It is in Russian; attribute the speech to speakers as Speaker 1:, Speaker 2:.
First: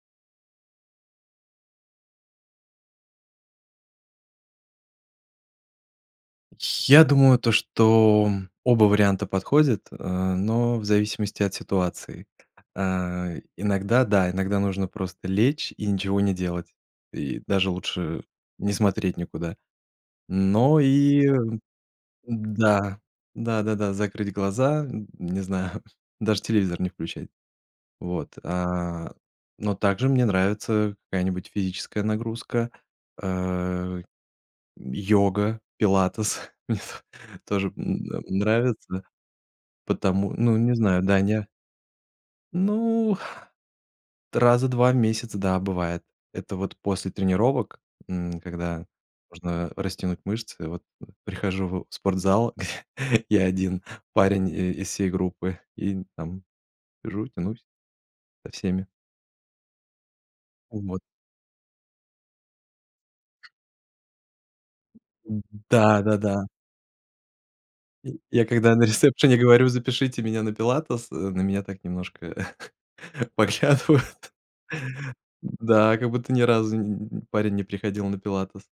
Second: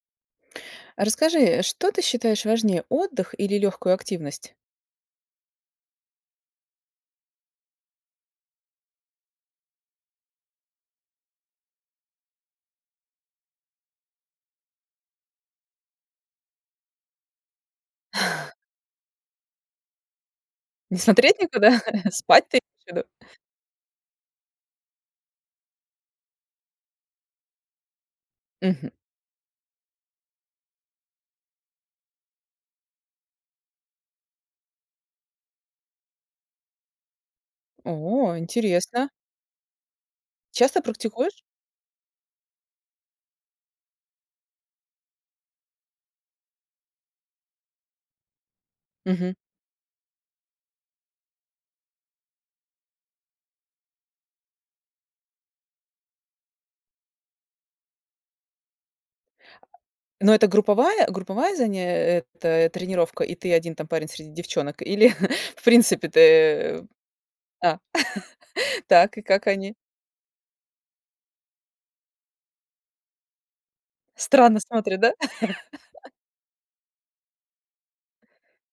Speaker 1: Расскажи, что ты считаешь важнее: отдых или лёгкую активность?
Speaker 2: Я думаю то, что оба варианта подходят, э, но в зависимости от ситуации. А, иногда, да, иногда нужно просто лечь и ничего не делать. И даже лучше не смотреть никуда. Но
Speaker 1: Не
Speaker 2: и
Speaker 1: смотреть никуда? Спать ты имеешь в
Speaker 2: да,
Speaker 1: виду?
Speaker 2: да-да-да, закрыть глаза, не знаю, даже телевизор не включать. Вот,
Speaker 1: Мгм.
Speaker 2: а, но также мне нравится какая-нибудь физическая нагрузка, э, йога, пилатес, мне тоже н н
Speaker 1: О,
Speaker 2: нравится.
Speaker 1: интересно.
Speaker 2: Потому ну, не
Speaker 1: Часто
Speaker 2: знаю,
Speaker 1: практикуешь?
Speaker 2: Даня. Ну, раза 2 в месяц, да, бывает. Это вот после тренировок, м, когда
Speaker 1: Мгм.
Speaker 2: можно растянуть мышцы, вот, прихожу в спортзал, я 1 парень и из всей группы, и там сижу, тянусь со всеми.
Speaker 1: Ну, это
Speaker 2: Вот.
Speaker 1: групповая групповая заян э, это тренировка, и ты 1 там парень среди девчонок или в
Speaker 2: Да,
Speaker 1: принципе
Speaker 2: да, да.
Speaker 1: ты? А,
Speaker 2: Й я, когда на
Speaker 1: так, и
Speaker 2: рецепшене
Speaker 1: как
Speaker 2: говорю:
Speaker 1: они?
Speaker 2: "Запишите меня на пилатес",- э, на меня так немножко поглядывают.
Speaker 1: Странно смотрят, да?
Speaker 2: Да, как будто ни разу н парень не приходил на пилатес.